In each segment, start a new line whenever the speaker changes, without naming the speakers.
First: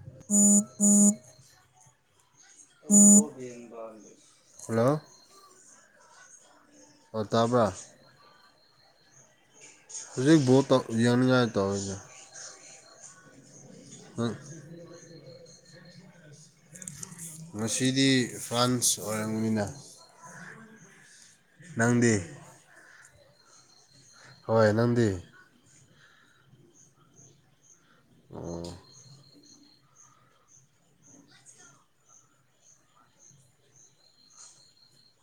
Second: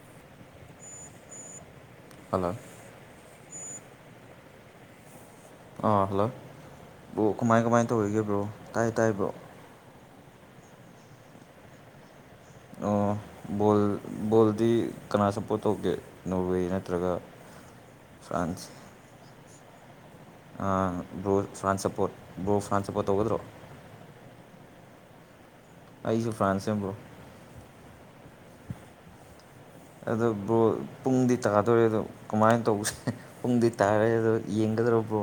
[unintelligible]
ꯍꯂ
ꯍꯜꯂꯣ
ꯑꯥ ꯍꯜꯂꯣ
ꯑꯣ
ꯑꯣꯕ ꯀꯃꯥꯏ
ꯇꯥꯕ꯭ꯔꯥ
ꯀꯃꯥꯏ ꯇꯧꯔꯤꯒꯦꯕ꯭ꯔꯣ ꯇꯥꯏ ꯇꯥꯏꯕ꯭ꯔꯣ
ꯍꯧꯖꯤꯛ ꯣ ꯌꯅꯤ ꯌꯥ ꯇ ꯍꯧꯖ
ꯑꯣ ꯕꯣ ꯕꯣꯜꯗꯤ ꯀꯅꯥ ꯁꯞꯄꯣꯔꯠ ꯇꯧꯒꯦ ꯅꯣꯔꯋꯦ ꯅꯠꯇ
ꯉꯁꯤꯗꯤ ꯐ꯭ꯔꯥꯟꯁ ꯑꯣꯏꯔꯕꯝꯅꯤꯅ
ꯕ꯭ꯔꯣ ꯐ꯭ꯔꯥꯟꯁ
ꯅꯪꯗꯤ
ꯁꯞꯄꯣꯔꯠ ꯕ꯭ꯔꯣ ꯐ꯭ꯔꯥꯟꯁ ꯁꯞꯄꯣꯔꯠ ꯇꯧꯒꯗ꯭ꯔꯣ
ꯍꯣꯏ ꯅꯪꯗꯤ
ꯑꯩꯁꯨ ꯐ꯭ꯔꯥꯟꯁꯦꯝꯕꯨ꯭ꯔꯣ
ꯑꯣ
ꯑꯗꯣ ꯕ꯭ꯔꯣ ꯄꯨꯡꯗꯤ ꯇꯥꯗꯣꯔꯦ ꯑꯗꯣ ꯀꯃꯥꯏꯅ ꯇꯧꯕꯁꯦ ꯄꯨꯡꯗꯤ ꯇꯥꯔꯦ ꯑꯗꯣ ꯗꯗ꯭ꯔꯣꯄꯨ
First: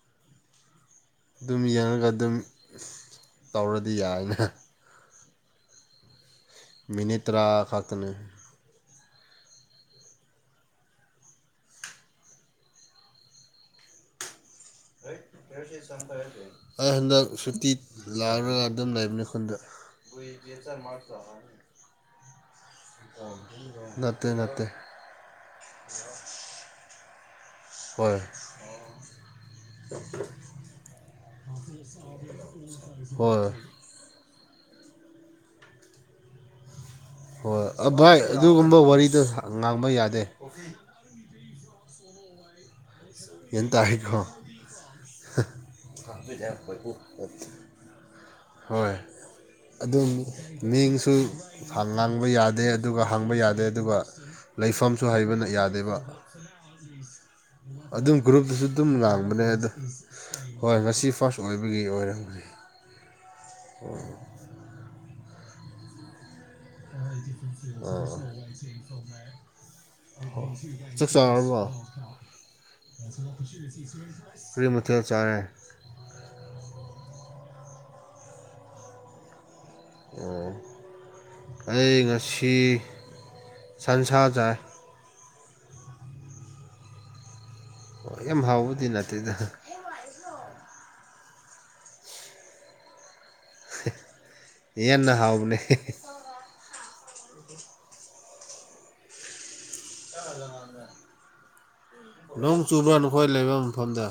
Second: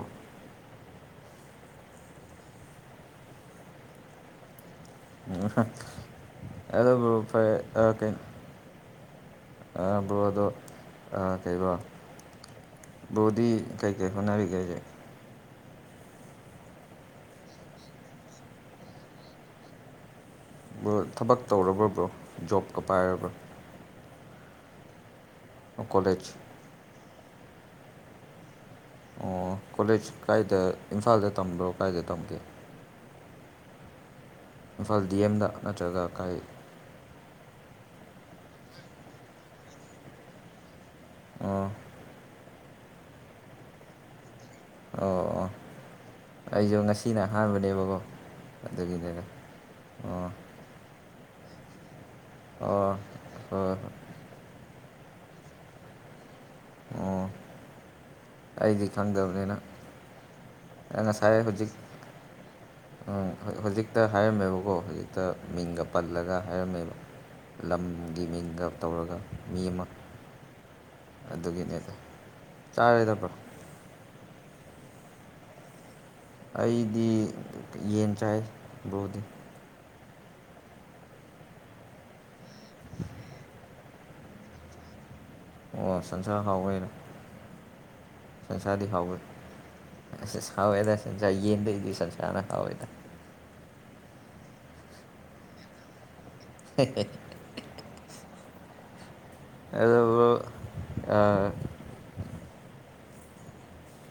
ꯑꯗꯨꯝ ꯌꯦꯡꯉꯒ ꯑꯗꯨꯝ ꯇꯧꯔꯗꯤ ꯌꯥꯏꯅ
ꯑꯣ
ꯃꯤꯅꯤꯠ
ꯐ
ꯇꯔꯥ
ꯑꯣꯦ
ꯈꯛꯇꯅꯦ
ꯑꯝꯕꯣ ꯑꯗꯣ ꯑ ꯀꯩ ꯋꯥ ꯕꯨꯗꯤꯤ ꯀꯩ ꯀꯩ ꯈꯨꯅꯕꯤ ꯀꯁꯦ
ꯑꯩ ꯍꯟꯗꯛ ꯁꯨꯇꯤ ꯂꯥꯛꯑꯔꯒ ꯑꯗꯨꯝ ꯂꯩꯕꯅꯦ ꯈꯨꯟꯗ
ꯊꯕꯛ ꯇꯧꯔꯕꯕ꯭ꯔꯣ ꯖꯣꯕꯀ ꯄꯥꯏꯔꯕ꯭ꯔꯣ
ꯅꯠꯇ ꯅꯠꯇꯦ
ꯀꯂꯦꯖ
ꯍꯣꯏ
ꯑꯣ ꯀꯣꯂꯦꯖ ꯀꯥꯏꯗ ꯏꯝꯐꯥꯜꯗ ꯇꯝꯕ꯭ꯔꯣ ꯀꯥꯏꯗ ꯇꯝꯒꯦ
ꯍꯔ
ꯏꯝꯐꯥꯜ ꯗꯤ ꯑꯦꯝꯗ ꯅꯠꯇ꯭ꯔꯒ ꯀꯥꯏ
ꯍꯣꯏ ꯚꯥꯏ ꯑꯗꯨꯒꯨꯝꯕ ꯋꯥꯔꯤꯗ ꯉꯥꯡꯕ ꯌꯥꯗꯦ
ꯑꯥ
ꯌꯦ ꯇ ꯍꯥꯏꯈꯣ
ꯑꯣ ꯑꯣ ꯑꯩꯁꯨ ꯉꯁꯤꯅ ꯑꯍꯥꯟꯕꯅꯦꯕꯀꯣ
ꯍꯣꯏ
ꯑꯗꯨꯒꯤꯅꯤꯗ
ꯑꯗꯨꯝ
ꯑꯣ
ꯃꯤꯡꯁꯨ ꯉꯥꯡꯕ ꯌꯥꯗꯦ
ꯑꯣ
ꯑꯗꯨꯒ ꯍꯥꯡꯕ
ꯍꯣꯏ
ꯌꯥꯗꯦ
ꯍꯣꯏ
ꯑꯗꯨꯒ ꯂꯩꯐꯝ ꯁꯨ ꯍꯩꯕꯅ ꯌꯥꯗꯦꯕ
ꯑꯣ
ꯑꯗꯨꯝ ꯒ꯭ꯔꯨꯞꯇꯨꯁꯨ
ꯑꯩꯗꯤ
ꯑꯗꯨꯝ ꯂꯥꯡꯕꯅꯦ
ꯈꯪꯗꯕꯅꯤꯅ
ꯑꯗꯣ ꯍꯣꯏ
ꯑꯩ
ꯉꯁꯤ ꯐꯥꯔꯁ
ꯉꯁꯥꯏ ꯍꯧꯖꯤꯛ
ꯑꯣꯏꯕꯒꯤ ꯑꯣꯏꯔꯝꯁ
ꯎꯝ ꯍꯧꯖꯤꯛꯇ ꯍꯥꯏꯔꯝꯃꯦꯕꯀꯣ ꯍꯧꯖꯤꯛꯇ ꯃꯤꯡꯒ ꯄꯜꯂꯒ ꯍꯥꯏꯔꯝꯃꯦꯕ ꯂꯝꯒꯤ ꯃꯤꯡꯒ ꯇꯧꯔꯒ ꯃꯤ ꯑꯃ
ꯆꯛꯆꯔ ꯍ
ꯑꯗꯨꯒꯤꯅꯦꯗ ꯆꯥꯔꯦꯗ ꯕ꯭ꯔꯣ
ꯐ ꯃꯊꯦ ꯆꯥꯔꯦ
ꯑꯩꯗꯤ ꯌꯦꯟ ꯆꯥꯏ ꯕ꯭ꯔꯣꯗꯤ
ꯑ ꯑꯩ ꯉꯁꯤ ꯁꯟꯁꯥꯗꯥꯏ
ꯑꯣ ꯁꯟꯁꯔ ꯍꯥꯎꯕꯔ
ꯌꯥꯝ
ꯁꯁꯗꯤ
ꯍꯥꯎꯕꯗꯤ ꯅꯠꯇꯦꯗ
ꯍꯕꯗ ꯁ ꯆꯥꯏ ꯌꯦꯌꯦ ꯂꯩꯩꯗꯤ ꯆꯁꯥꯅ ꯍꯥꯎꯑꯣꯣꯏꯗ
ꯏ ꯅ ꯍꯥꯎꯕꯅꯦ
ꯍ ꯑꯗꯣ
ꯅꯣꯡ ꯆꯨꯕ꯭ꯔꯥ ꯅꯈꯣꯏ ꯂꯩꯕ ꯃꯐꯝꯗ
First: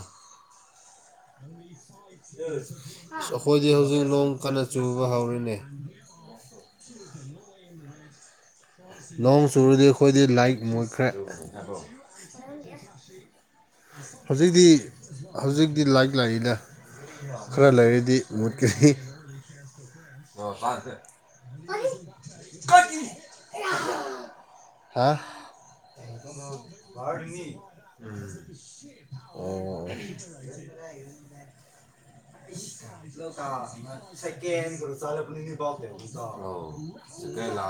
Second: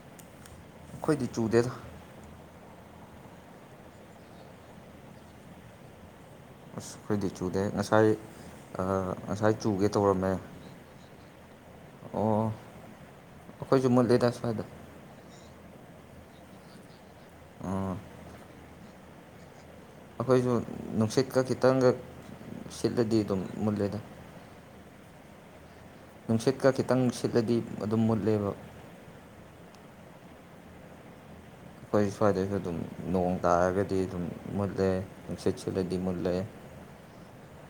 ꯆꯨꯗꯦꯗ
ꯑꯩꯈꯣꯏꯗꯤ ꯍꯧꯖꯤꯛ ꯅꯣꯡ ꯀꯟꯅ ꯆꯨꯕ ꯍꯧꯔꯤꯅꯦ
ꯑꯁ ꯑꯩꯈꯣꯏꯗꯤ ꯆꯨꯗꯦ ꯉꯁꯥꯏ
ꯅꯣꯡ
ꯉꯁꯥꯏ
ꯆꯨꯔꯗꯤ
ꯆꯨꯒꯦ
ꯑꯩꯈꯣꯏꯗꯤ
ꯇꯧꯔꯝꯃꯦ
ꯂꯥꯏꯠ ꯃꯨꯠꯈ꯭ꯔꯦ
ꯑꯣ ꯑꯩꯈꯣꯏꯁꯨ ꯃꯨꯠꯂꯦꯗ ꯁ꯭ꯋꯥꯏꯗ
ꯍꯧꯖꯤꯛꯇꯤ ꯍꯧꯖꯤꯛꯇꯤ ꯂꯥꯏꯔꯤꯛ ꯂꯥꯏꯔꯤꯅ ꯈꯔ
ꯑꯣ
ꯂꯩꯥꯏꯔꯤꯗꯤ ꯃꯨꯠꯈꯦ ꯑ
ꯑꯩꯈꯣꯏꯁꯨ
ꯐꯗꯦ
ꯅꯨꯡꯁꯤꯠꯀ ꯃꯂꯦꯗ
ꯍꯥ
ꯈꯤꯇꯪ ꯁꯤꯠꯂꯗꯤ ꯑꯗꯨꯝ ꯃꯨꯠꯂꯦꯕ
ꯑꯣ [unintelligible]
ꯑꯩꯈꯣꯏ ꯁ꯭ꯋꯥꯏꯗꯁꯨ ꯑꯗꯨꯝ ꯅꯣꯡ ꯇꯥꯔꯒꯗꯤ ꯑꯗꯨꯝ
ꯥꯏ ꯀꯣ
ꯃꯨꯠꯂꯦ
ꯆꯂ ꯄꯨ
ꯅꯨꯡꯁꯤꯠ
ꯅꯤꯄꯥꯎꯗ
ꯁꯤꯠꯂꯗꯤ
ꯆ
ꯃꯨꯠꯂꯦ
ꯀꯩꯂ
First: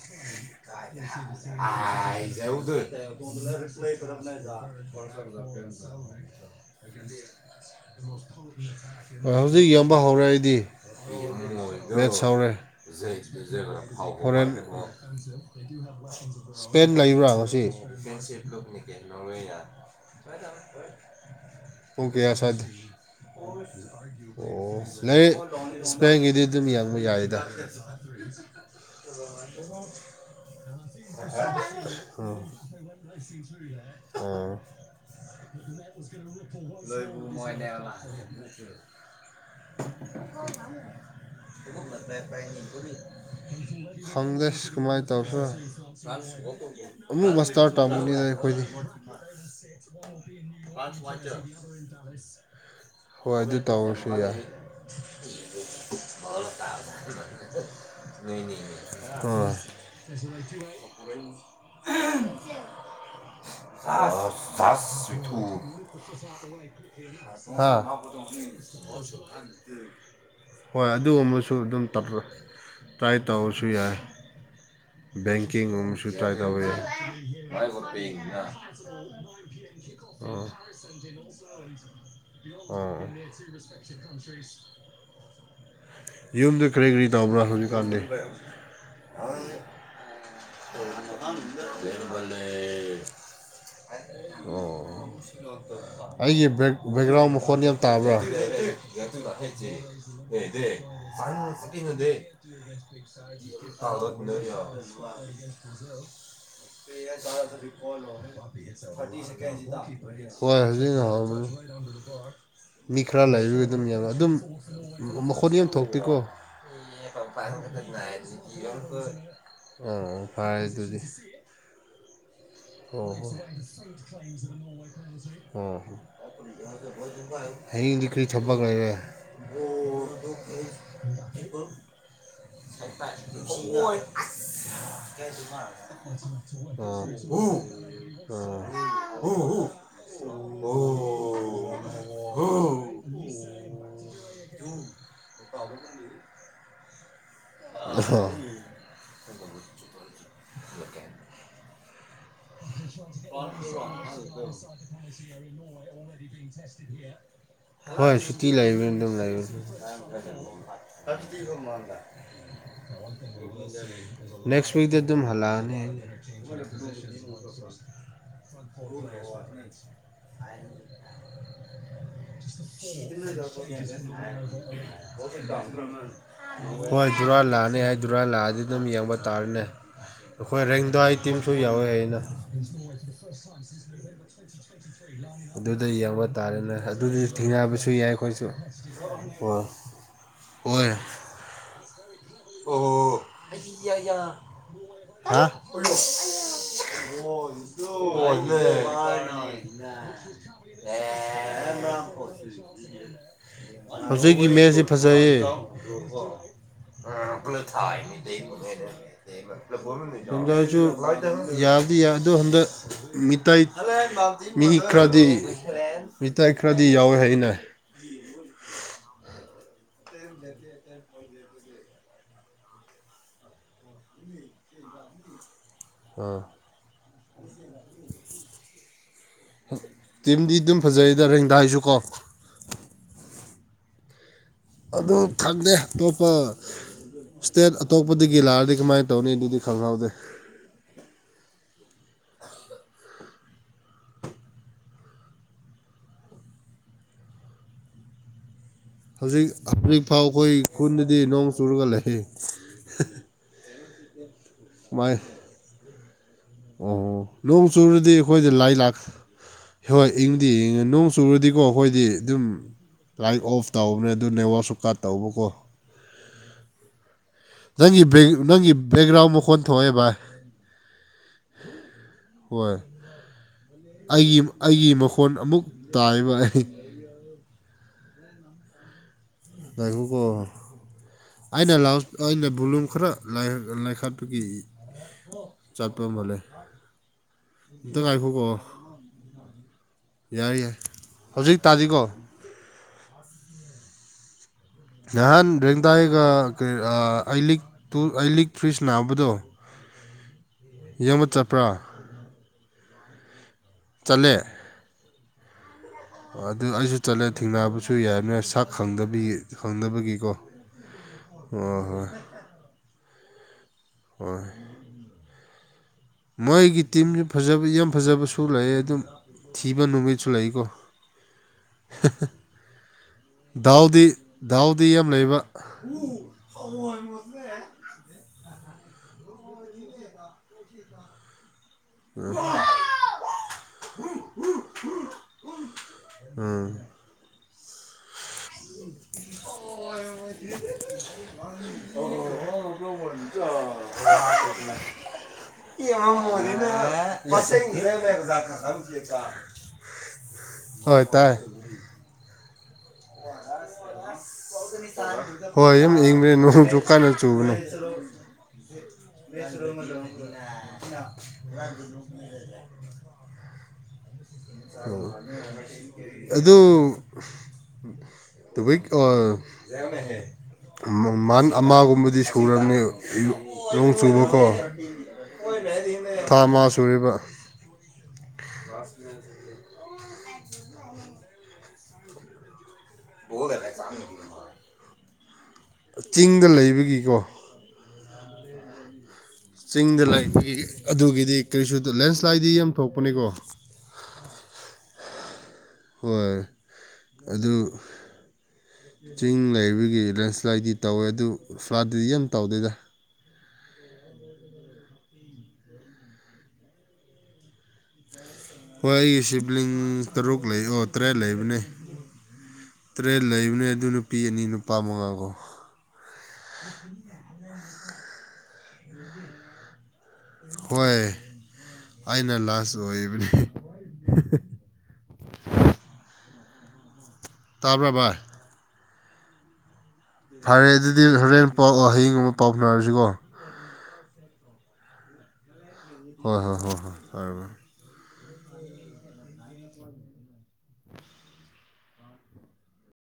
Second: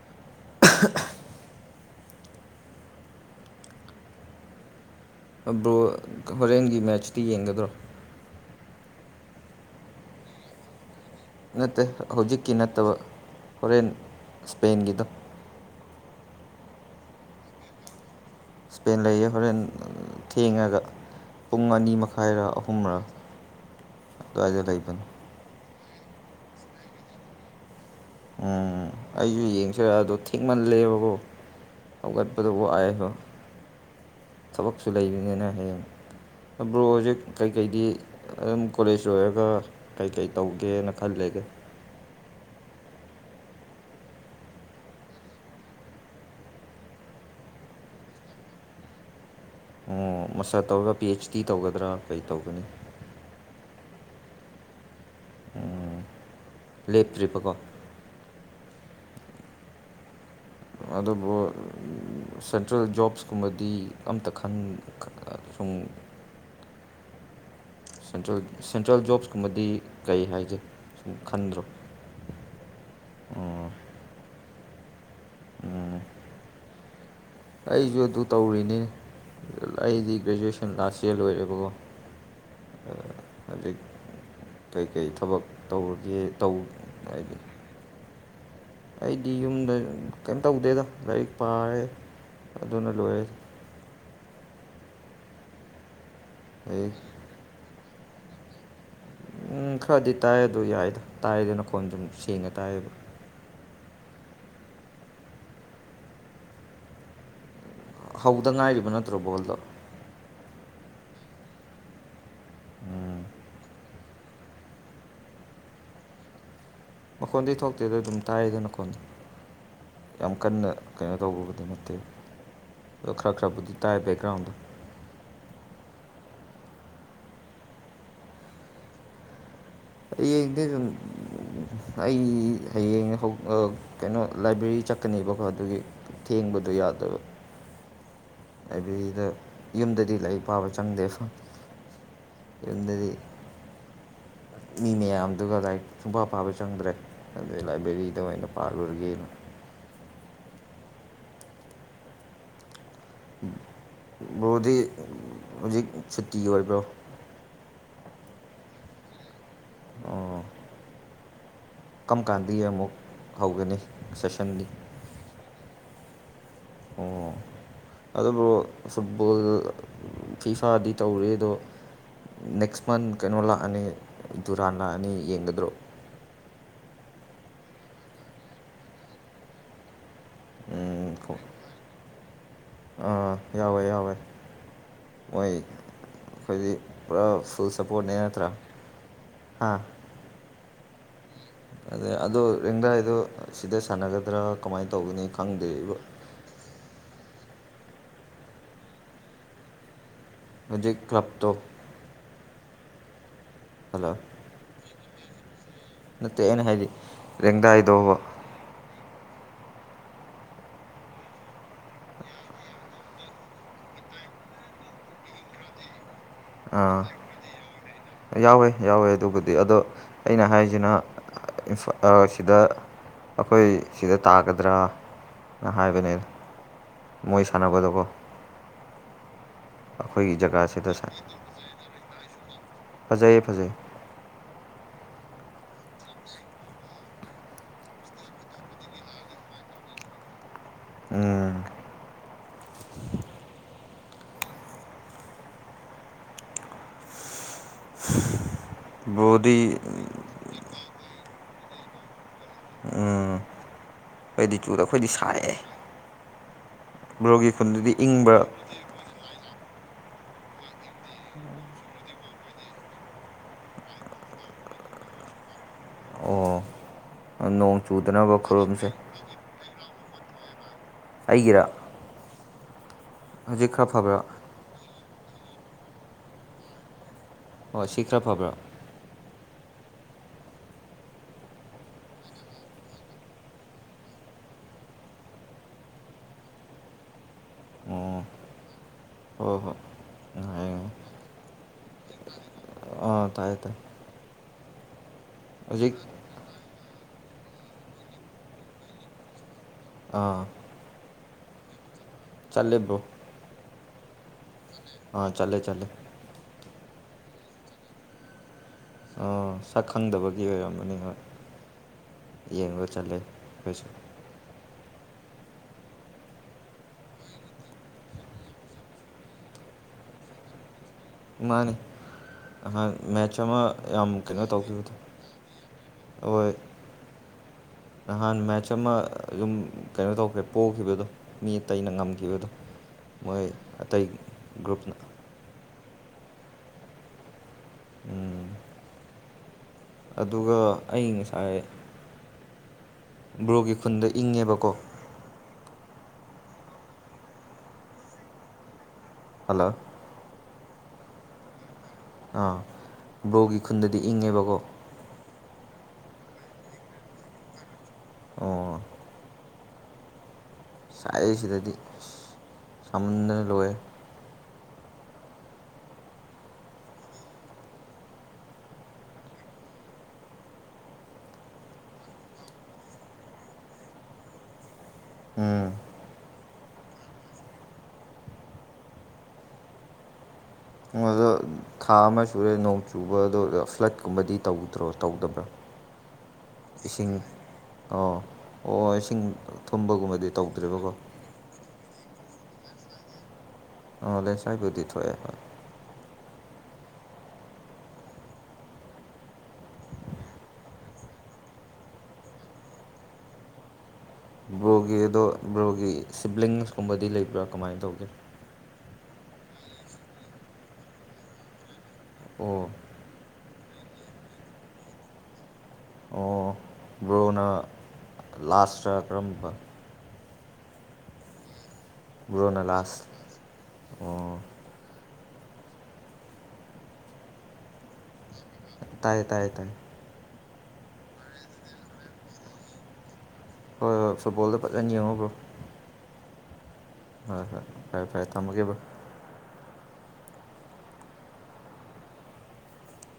ꯌꯥꯗ ꯔꯔꯤꯄ꯭ꯂꯥꯏ
ꯕ꯭ꯔꯣ ꯍꯣꯔꯦꯟꯒꯤ ꯃꯦꯠꯁꯇꯤ ꯌꯦꯡꯒꯗ꯭ꯔꯣ
[unintelligible] ꯍꯧꯖꯤꯛ ꯌꯣꯟꯕ ꯍꯧꯔꯛꯏꯗꯤ
[unintelligible]
ꯅꯦꯠ ꯁꯥꯎꯔꯦ
ꯍꯧꯖꯤꯛꯀꯤ ꯅꯠꯇꯕ ꯍꯣꯔꯦꯟ
ꯍꯣꯔꯦꯟ
ꯏꯁꯄꯦꯟꯒꯤꯗꯣ
ꯏꯁꯄꯦꯟ ꯂꯩꯕ꯭ꯔꯥ ꯉꯁꯤ
ꯏꯁꯄꯦꯟ ꯂꯩꯌꯦ ꯍꯣꯔꯦꯟ ꯊꯦꯡꯉꯒ ꯄꯨꯡ ꯑꯅꯤ
ꯑꯣ
ꯃꯈꯥꯏꯔ
ꯀꯦꯌꯥꯁꯗ
ꯑꯍꯨꯝꯔ ꯑꯗꯨꯋꯥꯏꯗ
ꯑꯣ
ꯂꯩꯕꯅꯤ
ꯂꯩ ꯏꯁꯄꯦꯡꯒꯤꯗꯤ ꯑꯗꯨꯝ ꯌꯦꯡꯕ ꯌꯥꯏꯗ
ꯎꯝ ꯑꯩꯁꯨ ꯌꯦꯡꯁꯤꯔ ꯑꯗꯣ ꯊꯦꯡꯃꯜꯂꯦꯕꯀꯣ ꯍꯧꯒꯠꯄꯗ ꯋꯥꯏꯕ
ꯎꯝ
ꯊꯕꯛꯁꯨ ꯂꯩꯕꯅꯤꯅ ꯍꯌꯦꯡ ꯄ꯭ꯔꯣꯖꯦꯛ ꯀꯩꯀꯩꯗꯤ ꯑꯗꯨꯝ ꯀꯣꯂꯦꯖ ꯂꯣꯏꯔꯒ ꯀꯩꯀꯩ ꯇꯧꯒꯦꯅ ꯈꯜꯂꯒꯦ [unintelligible]
ꯈꯪꯗꯦꯁ ꯀꯃꯥꯏꯅ ꯇꯧꯁ ꯑꯃꯨꯛ ꯃꯁꯇꯥꯔ ꯇꯝꯕꯅꯤ ꯑꯩꯈꯣꯏꯗꯤ
ꯑꯣ ꯃꯁꯥ ꯇꯧꯔꯒ ꯄꯤ ꯑꯩꯆ ꯗꯤ ꯇꯧꯒꯗ꯭ꯔꯥ ꯀꯩ ꯇꯧꯒꯅꯤ
ꯑꯣꯏꯗꯨ ꯇꯧ ꯁꯌꯥ
ꯎꯝ ꯂꯦꯞꯇ꯭ꯔꯤꯕꯀꯣ ꯑꯗꯨꯕꯨ
ꯑꯣ
ꯁꯦꯟꯇ꯭ꯔꯦꯜ ꯖꯣꯕꯁ ꯀꯨꯝꯕꯗꯤ ꯑꯝꯇ ꯈꯟ ꯁꯨꯝ
ꯍꯥꯥ
ꯁꯦꯟꯇ꯭ꯔꯦꯜ ꯁꯦꯟꯇ꯭ꯔꯦꯜ ꯖꯣꯕꯁꯀꯨꯝꯕꯗꯤ ꯀꯩ ꯍꯥꯏꯒꯦ
ꯍꯣꯏ
ꯁꯨꯝ
ꯑꯗꯨꯒꯨꯝꯕꯁꯨ
ꯈꯟꯗ꯭ꯔꯣ
ꯑꯗꯨꯝ ꯇꯧ ꯇꯥꯏ ꯇꯧꯁꯨ
ꯑꯣ
ꯌꯥꯏ ꯦꯡꯀꯤꯡ
ꯎꯝ
ꯑꯣꯁꯨ ꯆꯥꯏ ꯇꯧꯕ
ꯑꯩꯁꯨ ꯑꯗꯨ ꯇꯧꯔꯤꯅꯤ ꯑꯩꯗꯤ ꯒ꯭ꯔꯦꯖꯨꯋꯦꯁꯟ ꯂꯥꯁ ꯌꯔ ꯂꯣꯏꯔꯦꯕꯀꯣ
ꯑꯣ
ꯍꯧꯖꯤꯛ ꯀꯩꯀꯩ ꯊꯕꯛ ꯇꯧꯔꯒꯦ ꯇꯧ
ꯌꯨꯝꯗ ꯀꯔꯤ ꯀꯔꯤ
ꯍꯥꯏꯗꯤ
ꯇꯧꯕ꯭ꯔꯥ ꯑꯁꯨꯅꯤ ꯀ
ꯑꯩꯗꯤ ꯌꯨꯝꯗ ꯀꯩꯝ ꯇꯧꯗꯦꯗ ꯂꯥꯏꯔꯤꯛ
ꯀꯅ
ꯄꯥꯔꯦ
ꯃ
ꯑꯗꯨꯅ ꯂꯣꯏꯔꯦ
ꯑꯣ ꯑꯩꯒꯤ
ꯑꯗꯩ
ꯕꯦꯛꯒ꯭ꯔꯥꯎꯟ ꯃꯈꯣꯟ ꯌꯥꯝ ꯇꯥꯕ꯭ꯔꯥ
ꯎꯝ ꯈꯔꯗꯤ ꯇꯥꯏ ꯑꯗꯨ
ꯦ
ꯌꯥꯏꯗ ꯇꯥꯏꯗꯅ ꯈꯣꯟ
ꯁꯅꯦ
ꯁꯨꯝ ꯁꯦꯡꯅ ꯇꯥꯏꯌꯦꯕ
[unintelligible]
ꯍꯧꯗ ꯉꯥꯏꯔꯤꯕ ꯅꯠꯇ꯭ꯔꯣ ꯕꯣꯜꯗꯣ
ꯑꯣꯏꯁꯅꯤ ꯂꯥ ꯃꯤ
ꯎꯝ
ꯈꯔ ꯂꯩꯕꯒ ꯑꯗꯨꯝ ꯌꯥꯕ ꯑꯗꯨꯝ ꯃꯈꯣꯠ ꯌꯥꯝ ꯊꯣꯛꯇꯦꯀꯣ
ꯃꯈꯣꯟꯗꯤ ꯊꯣꯛꯇꯦꯗ ꯑꯗꯨꯝ ꯇꯥꯏꯗꯅ ꯈꯣꯟꯗꯣ
ꯄ
ꯌꯥꯝ ꯀꯟꯅ ꯀꯩꯅꯣ ꯇꯧꯕꯕꯨꯗꯤ ꯅꯠꯇꯦ
ꯑꯣ
ꯑꯗꯣ ꯈꯔ
ꯍ
ꯈꯔꯕꯨꯗꯤ ꯇꯥꯏ ꯕꯦꯛꯒ꯭ꯔꯥꯎꯟꯗ
ꯑ ꯍ ꯑꯩ ꯂꯤꯅꯤ ꯀꯔꯤ ꯊꯄꯒꯦꯦ
ꯑꯩꯗꯤ ꯑꯩ ꯍꯌꯦꯡ ꯀꯩꯅꯣ ꯂꯥꯏꯕ꯭ꯔꯦꯔꯤ ꯆꯠꯀꯅꯦꯕꯀꯣ ꯑꯗꯨꯒꯤ
ꯑꯝ
ꯑꯩꯕꯤꯗ ꯌꯨꯝꯗꯗꯤ ꯂꯩ ꯄꯥꯕ ꯆꯪꯗꯦ ꯌꯗꯤ ꯃꯤ ꯃꯌꯥꯝꯗꯨꯒ ꯂꯥꯏꯔꯤꯛ ꯁꯨꯡꯐ ꯄꯥꯕ ꯆꯪꯗ꯭ꯔꯦ ꯑꯩ ꯂꯥꯏꯕ꯭ꯔꯦꯔꯤꯗ
ꯑꯣ
ꯑꯣꯏꯅ ꯄꯥꯜꯂꯨꯔꯒꯦꯅ ꯕ꯭ꯔꯣꯗꯤ ꯍꯧꯖꯤꯛ ꯁꯨꯇꯤ ꯑꯣꯏꯕ꯭ꯔꯣ
[unintelligible] ꯍꯣꯏ ꯁꯨꯇꯤ ꯂꯩꯕꯅꯤ ꯑꯗꯨꯝ
ꯑꯣ
ꯂꯩꯥꯛꯕ
ꯀꯔꯝ ꯀꯥꯟꯗꯒꯤ ꯑꯃꯨꯛ ꯍꯧꯒꯅꯤ ꯁꯦꯁꯟꯗꯤ
ꯅꯦꯛꯁ ꯋꯤꯛꯗ ꯑꯗꯨꯝ ꯍꯜꯂꯛꯑꯅꯤ [unintelligible]
ꯑꯗꯨꯕꯨ ꯐꯨꯠꯕꯣꯜ ꯐꯤ ꯐꯥꯗꯤ ꯇꯧꯔꯤ ꯑꯗꯣ ꯅꯦꯛꯁ ꯃꯟ ꯀꯩꯅꯣ ꯂꯥꯛꯑꯅꯤ ꯗꯨꯔꯥꯟ ꯂꯥꯛꯑꯅꯤ
[unintelligible]
ꯌꯦꯡꯒꯗ꯭ꯔꯣ
ꯍꯣꯏ ꯈꯔ ꯂꯥꯛꯑꯅꯤ ꯍꯥꯏꯗꯨꯔꯥ ꯂꯥꯛꯑꯗꯤ ꯑꯗꯨꯝ ꯌꯦꯡꯕ ꯇꯥꯔꯅꯦ ꯑꯩꯈꯣꯏ
ꯎꯝ,
ꯔꯦꯡꯗꯋꯥꯏ
ꯈꯣ-
ꯇꯤꯝꯁꯨ ꯌꯥꯎꯋꯦ ꯑꯩꯅ
ꯑꯥ ꯌꯥꯎꯋꯦ ꯌꯥꯎꯋꯦ ꯃꯣꯏ
ꯑꯗꯨꯗ ꯌꯦꯡꯕ
ꯑꯩꯈꯣꯏꯗꯤ
ꯇꯥꯔꯦꯅꯦ ꯑꯗꯨꯗꯤ
ꯄꯨꯔꯥ
ꯊ
ꯐꯨꯜ
ꯌꯥꯕꯁꯨ ꯌꯥꯏ
ꯁꯞꯄꯣꯔꯠꯅꯦ
ꯑꯩꯈꯣꯏꯁꯨ
ꯅꯠꯇ꯭ꯔꯥ
ꯍꯣꯏ
[unintelligible]
ꯑꯣꯏꯔ
ꯑ ꯑꯗꯣ ꯔꯦꯡꯗꯥꯏꯗꯣ ꯁꯤꯗ ꯁꯥꯟꯅꯒꯗ꯭ꯔꯥ ꯀꯃꯥꯏꯅ ꯇꯧꯒꯅꯤ
ꯍꯥ
ꯈꯪꯗꯦ ꯑꯩꯕꯨ [unintelligible]
[unintelligible]
ꯍꯧꯖꯤꯛ
ꯑ
ꯀ꯭ꯂꯕꯇꯣ
ꯔꯝꯄ
ꯍꯜꯂꯣ
ꯍꯧꯖꯤꯛꯀꯤ ꯃꯦꯠꯁꯤ ꯐꯖꯩꯌꯦ
ꯅꯠꯇꯦ ꯑꯅ ꯍꯥꯏꯗꯤ
ꯎꯂ ꯊꯥꯏ
ꯂꯦꯡꯗꯥꯏꯗꯣꯕ
ꯃꯤ ꯂꯩꯔꯦ
[unintelligible]
ꯗꯁꯨ ꯌꯥꯗꯤꯗꯣ ꯍꯟꯗꯛ ꯃꯤꯇꯥꯏ ꯃꯤ ꯈꯔꯗꯤ ꯃꯤꯇꯩ ꯈꯔꯗꯤ
ꯑꯥ
ꯌꯥꯎꯋꯦ ꯍꯥꯏꯅꯩ
ꯑꯗꯨꯒꯕꯨꯗꯤ ꯑꯗꯣ ꯑꯩꯅ ꯍꯥꯏꯁꯤꯅ ꯁꯤꯗ ꯑꯩꯈꯣꯏ ꯁꯤꯗ ꯇꯥꯒꯗ꯭ꯔꯥ ꯅ ꯍꯥꯏꯕꯅꯦ
ꯑꯥ
ꯃꯣꯏ ꯁꯥꯟꯅꯒꯗꯕꯣ ꯑꯩꯈꯣꯏꯒꯤ
ꯇꯤꯝꯗꯤ ꯑꯗꯨꯝ
ꯖꯒꯥꯁꯤꯗ
ꯐꯖꯩꯗ ꯔꯦꯡꯗꯥꯏꯁꯨ ꯀꯣ
ꯐꯖꯩꯌꯦ ꯐꯖꯩ
ꯑꯗꯨ ꯈꯪꯗꯦ ꯑꯇꯣꯞꯄ ꯏꯁꯇꯦꯠ ꯑꯇꯣꯞꯄꯗꯒꯤ ꯂꯥꯛꯑꯗꯤ ꯀꯃꯥꯏꯅ ꯇꯧꯅꯤ ꯑꯗꯨꯗꯤ ꯈꯪꯍꯥꯎꯗꯦ
ꯎꯝ [unintelligible]
ꯍꯧꯖꯤꯛ
ꯕ꯭ꯔꯣꯗꯤ
ꯍꯧꯖꯤꯛꯐꯥꯎ ꯑꯩꯈꯣꯏ ꯈꯨꯨꯟꯗꯗꯤ ꯅꯣꯡ ꯆꯨꯔꯒ ꯂꯩꯏ
ꯎꯝ ꯑꯩꯏꯗꯤ ꯆꯨꯗ ꯑꯩꯈꯣꯏꯗꯤ
ꯀꯃꯥꯏ
ꯁꯥꯏꯑꯦ
ꯑꯣ ꯂꯣꯡ ꯆꯨꯔꯗꯤ
ꯏꯪꯕ꯭ꯔꯥ
ꯑꯩꯈꯣꯏꯗ ꯂꯥꯏ ꯂꯥꯛ ꯍꯣꯏ ꯏꯪꯗꯤ ꯏꯉ ꯅꯣꯡ ꯆꯨꯔꯗꯤꯀꯣ ꯑꯩꯈꯣꯏꯗꯤ ꯑꯗꯨꯝ ꯂꯥꯏꯠ ꯑꯣꯐ ꯇꯧꯕꯅꯦ ꯑꯗꯨ ꯅꯦꯠꯋꯥꯛꯁꯨ ꯀꯠ ꯇꯧꯕꯀꯣ
ꯑꯣ ꯅꯣꯡ
ꯅꯪꯒꯤ
ꯆꯨꯗꯅꯕ
ꯅꯪꯒꯤ
ꯈꯨꯔꯨꯝꯁꯦ
ꯕꯦꯛꯒ꯭ꯔꯥꯎꯟ ꯃꯈꯣꯟ ꯊꯣꯛꯑꯦ ꯚꯥꯏ
ꯑꯩꯒꯤꯔ
ꯍꯣꯏ
ꯍꯧꯖꯤꯛ ꯈꯔ ꯐꯕ꯭ꯔꯥ
ꯑꯩꯒꯤ ꯑꯩꯒꯤ ꯃꯈꯣꯟ ꯑꯃꯨꯛ ꯇꯥꯏꯕꯅꯤ
ꯑꯣ ꯁꯤ ꯈꯔ ꯐꯕ꯭ꯔꯥ
ꯉꯈꯀ ꯑꯩꯅ ꯂꯥꯎ ꯑꯩꯅ ꯕꯕꯨꯂꯨꯝ ꯈꯔ ꯂꯩꯥꯏꯈꯥꯄꯒꯤ ꯆꯠꯄꯝꯕꯂꯦ ꯏꯇꯪ ꯉꯥꯏꯈꯣ ꯀꯣ
ꯍ ꯍꯣ
ꯌꯥꯔ ꯌꯥꯏ ꯍꯧꯖꯤꯛ ꯇꯥꯗꯤꯀꯣ
ꯇꯥꯏꯇꯥ
ꯅꯍꯥꯟ ꯔꯦꯡꯗꯥꯥꯏꯒ ꯀ ꯑꯩ ꯂꯤꯛꯇ ꯇꯨ ꯑꯩ ꯂꯤꯛ ꯐ꯭ꯔꯤꯖ ꯅꯥꯕꯗꯣ
ꯑꯥ
ꯌꯡꯕ ꯆꯠꯄ꯭ꯔꯥ
ꯆꯂꯦꯕ꯭ꯔꯣ
ꯆꯂꯦ
ꯑꯥ ꯆꯂꯦ ꯆꯂꯦ
ꯑꯗꯨ ꯑꯩꯁꯨ ꯆꯠꯂꯦ ꯊꯦꯡꯅꯕꯁꯨ ꯌꯥꯏꯅꯦ ꯁꯛ ꯈꯪꯗꯕꯤ
ꯑꯥ ꯁꯛ
ꯈꯪꯗꯅꯕꯒꯤꯀꯣ
ꯈꯪꯗꯕꯒꯤ ꯑꯣꯏꯔꯝꯃꯅꯤ ꯍꯣꯏ
ꯑ ꯍꯣꯏ
ꯌꯦꯡꯕ ꯆꯠꯂꯦ ꯑꯩꯈꯣꯏꯁꯨ
ꯑꯣ
[unintelligible]
ꯃꯣꯏꯒꯤ ꯇꯤꯝꯁꯨ ꯐꯖꯕ ꯌꯥꯝ ꯐꯖꯕꯁꯨ ꯂꯩ ꯑꯗꯨꯝ ꯊꯤꯕ ꯅꯨꯃꯤꯠꯁꯨ ꯂꯩꯀꯣ
ꯃꯥꯅꯤ ꯅꯍꯥꯟ ꯃꯦꯠꯆ ꯑꯃ
ꯗꯥꯎꯗꯤ
ꯌꯥꯝ ꯀꯩꯅꯣ
ꯗꯥꯎꯗꯤ
ꯇꯧꯈꯤꯕꯗꯣ
ꯌꯥꯝ ꯂꯩꯕ ꯎ
ꯍꯣꯏ
ꯍ [inaudible]
ꯅꯍꯥꯟ ꯃꯦꯠꯆ ꯑꯃ ꯑꯗꯨꯝ ꯀꯩꯅꯣ ꯇꯧꯈ꯭ꯔꯦ ꯄꯣꯛꯈꯤꯕꯗꯣ ꯃꯤ ꯑꯇꯩꯩꯅ ꯉꯝꯈꯤꯕꯗꯣ ꯃꯣꯏ ꯑꯇꯩ ꯒ꯭ꯔꯨꯞꯅ
ꯑꯝ
ꯎꯝ
ꯎꯝ
[unintelligible] ꯑꯗꯨꯒ ꯑꯩ ꯉꯁꯥꯏ ꯕ꯭ꯔꯣꯒꯤ ꯈꯨꯟꯗ ꯏꯪꯉꯦꯕꯀꯣ [unintelligible] ꯍꯜꯂꯣ
[unintelligible] ꯍꯣꯏ ꯇꯥꯏ
ꯕ꯭ꯂꯣꯒꯤ ꯈꯨꯟꯗꯗꯤ ꯏꯪꯉꯦꯕꯀꯣ
ꯍꯣꯏ ꯌꯥꯝ ꯏꯪꯗꯦ ꯅꯣꯡꯁꯨꯨ ꯀꯥꯟꯅ ꯆꯨꯕꯅꯣ
ꯑ ꯁꯥꯏꯌꯦ
[unintelligible]
ꯆꯜꯂꯣꯏ
ꯑꯣ ꯑꯗꯨ ꯑꯩ ꯑ [inaudible] ꯃꯟ ꯑꯃꯒꯨꯝꯕꯗꯤ ꯁꯨꯔꯕꯅꯤ ꯅꯣꯡ ꯆꯨꯕꯀꯣ
ꯎꯝ
ꯊꯥ ꯃꯥ ꯁꯨꯔꯤꯕ
ꯑꯗꯣ ꯊꯥ ꯑꯃ ꯁꯨꯔꯦ ꯅꯣꯡ ꯆꯨꯕꯗꯣ ꯐ꯭ꯂꯠꯀꯨꯝꯕꯗꯤ ꯇꯧꯗ꯭ꯔꯣ ꯇꯧꯗꯕ꯭ꯔꯥ
ꯆꯤꯡꯗ
ꯏꯁꯤꯡ
ꯂꯩꯕꯒꯤꯀꯣ
ꯑꯣ ꯑꯣ ꯏꯁꯤꯡ
ꯆꯤꯡꯗ
ꯊꯨꯝꯕꯒꯨꯝꯕꯗꯤ
ꯂꯩꯕꯒꯤ
ꯇꯧꯗ꯭ꯔꯦꯕꯀꯣ
ꯑꯗꯨꯒꯤꯗꯤ ꯀꯔꯤꯁꯨ ꯂꯦꯟꯁ꯭ꯂꯥꯏꯗꯤ ꯌꯥꯝ ꯊꯣꯛꯄꯅꯤꯀꯣ
ꯑ ꯂꯦꯟꯁꯥꯏꯄꯨꯗꯤ ꯊꯣꯛꯑꯦ ꯍꯣꯏ
ꯍꯣꯏ ꯑꯗꯨ ꯆꯤꯡ ꯂꯩꯕꯒꯤ ꯂꯦꯟꯁ꯭ꯂꯥꯏꯗꯤ ꯇꯧꯋꯦ ꯑꯗꯨ ꯐ꯭ꯂꯥꯏꯠꯇꯗꯤ ꯌꯥꯝ ꯇꯧꯗꯦꯗ
ꯒꯤ ꯑꯗꯣ ꯕ꯭ꯔꯣꯒꯤ ꯁꯤꯕ꯭ꯂꯤꯡꯁ ꯀꯨꯝꯕꯗꯤ ꯂꯩꯕ꯭ꯔꯥ ꯀꯃꯥꯏꯅ ꯇꯧꯒꯦ
ꯍꯣꯏ ꯑꯩꯒꯤ ꯁꯤꯕ꯭ꯂꯤꯡ ꯇꯔꯨꯛ ꯂꯩ ꯑꯣ ꯇꯔꯦꯠ ꯂꯩꯕꯅꯦ
ꯑꯣ
ꯇꯔꯦꯠ ꯂꯩꯕꯅꯦ ꯑꯗꯨ ꯅꯨꯄꯤ ꯑꯅꯤ ꯅꯨꯄꯥ ꯃꯉꯥ ꯀꯣ
ꯂꯥꯁꯇ ꯀꯔꯝꯕ
ꯍꯣꯏ ꯑꯩꯅ ꯂꯥꯁ ꯑꯣꯏꯕꯅꯤ
ꯑꯣ
ꯇꯥꯔꯕ꯭ꯔ ꯚꯥꯏ
ꯇꯥꯏꯌꯦ ꯇꯥꯏ ꯇꯥꯏ
ꯐꯔꯦ ꯑꯗꯨꯗꯤ ꯍꯣꯔꯦꯟ ꯄꯥꯎ ꯍꯌꯦꯡ ꯑꯃꯨꯛ ꯄꯥꯎ ꯐꯥꯎꯅꯔꯁꯤꯀꯣ
ꯍꯣꯏ ꯍꯣꯏ ꯐꯨꯕꯣꯜꯗ ꯐꯖꯅ ꯌꯦꯡꯉꯨꯕ꯭ꯔꯣ
ꯍꯣꯏ ꯍꯣꯏ ꯍꯣꯏ ꯍꯣꯏ ꯐꯔꯦ
ꯍꯣꯏ
ꯐꯔꯦ
ꯍꯣꯏ ꯐꯔꯦ ꯐꯔꯦ ꯊꯝꯃꯒꯦꯕ